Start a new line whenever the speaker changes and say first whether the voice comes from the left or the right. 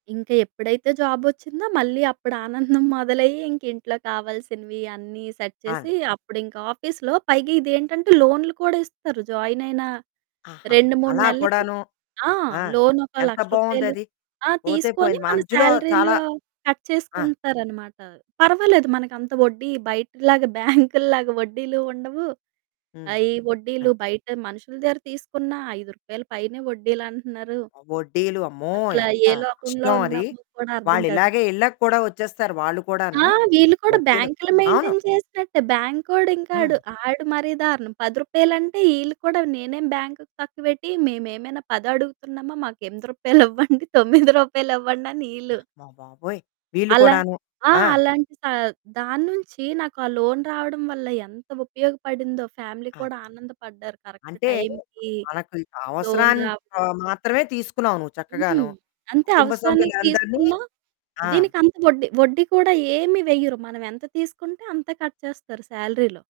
right: ఇంకా ఎప్పుడైతే జాబొచ్చిందో మళ్ళీ అప్పుడానందం మొదలయ్యి, ఇంకింట్లో కావాల్సినవి అన్నీ సెట్
left: ఆ!
right: చేసి అప్పుడింకా ఆఫీస్‌లో, పైగా ఇదేంటంటే, లోన్లు కూడా ఇస్తారు జాయిన్ అయిన
left: ఆహా!
right: 2, 3
left: అలా
right: నెలలకి.
left: కూడాను.
right: ఆ!
left: ఆ!
right: లోనొక
left: ఎంత
right: రూ. 1,00,000.
left: బాగుందది
right: ఆ!
left: పోతే
right: తీసుకొని
left: పోయింది.
right: మన
left: మధ్యలో చాలా
right: సాలరీలో కట్
left: ఆ!
right: చేసుకుంటారనమాట. పర్వాలేదు మనకంత వడ్డీ బయటలాగా బ్యాంకుల్లాగా వడ్డీలు ఉండవు.
left: హ్మ్.
right: ఆహ్, ఈ
left: అ!
right: వడ్డీలు బయట మనుషుల దగ్గర తీసుకున్న రూ. 5 పైనే వడ్డీలంటున్నారు.
left: వడ్డీలు అమ్మో!
right: అసల
left: ఎంత
right: ఏ లోకంలో
left: కష్టమది.
right: ఉన్నామో కూడా అర్థం
left: వాళ్ళు
right: కాదు.
left: ఇలాగే ఇళ్ళకి కూడా వచ్చేస్తారు వాళ్ళు
right: ఆ!
left: కూడాను.
right: వీళ్ళు కూడా
left: వడ్డీలు.
right: బ్యాంకులు
left: అవును.
right: మెయింటైన్ చేసినట్టే, బ్యాంకోడు ఇంకాడు,
left: హ్మ్.
right: ఆడు మరీ దారుణం. రూ. 10 అంటే వీళ్ళు కూడా "నేనే బ్యాంక్ తక్కువ పెట్టి మేమేమైనా 10 అడుగుతున్నామా? మాకు రూ. 8 ఇవ్వండి రూ. 9 ఇవ్వండి" అని
left: ఆ!
right: ఈళ్ళు.
left: అమ్మ బాబోయ్! వీళ్ళు
right: అలా
left: కూడాను.
right: ఆ!
left: ఆ!
right: అలాంటి దా దాన్నుంచి నాకా లోన్ రావడం వల్ల ఎంత ఉపయోగపడిందో ఫ్యామిలీ
left: కాదు.
right: కూడా ఆనందపడ్డారు. కరెక్ట్
left: అంటే
right: టైమ్‌కి
left: మనకు
right: లోన్
left: అవసరానికి
right: రావడం.
left: మాత్రమే తీసుకున్నావు. నువ్వు చక్కగాను
right: హ్మ్. అంతే
left: కుటుంబ
right: అవసరానికి
left: సభ్యులందరిని
right: తీసుకున్నా
left: ఆ!
right: దీనికంత వడ్డీ వడ్డీ కూడా ఏమి వెయ్యరు. మనమెంత తీసుకుంటే అంత కట్ చేస్తారు సాలరీలో.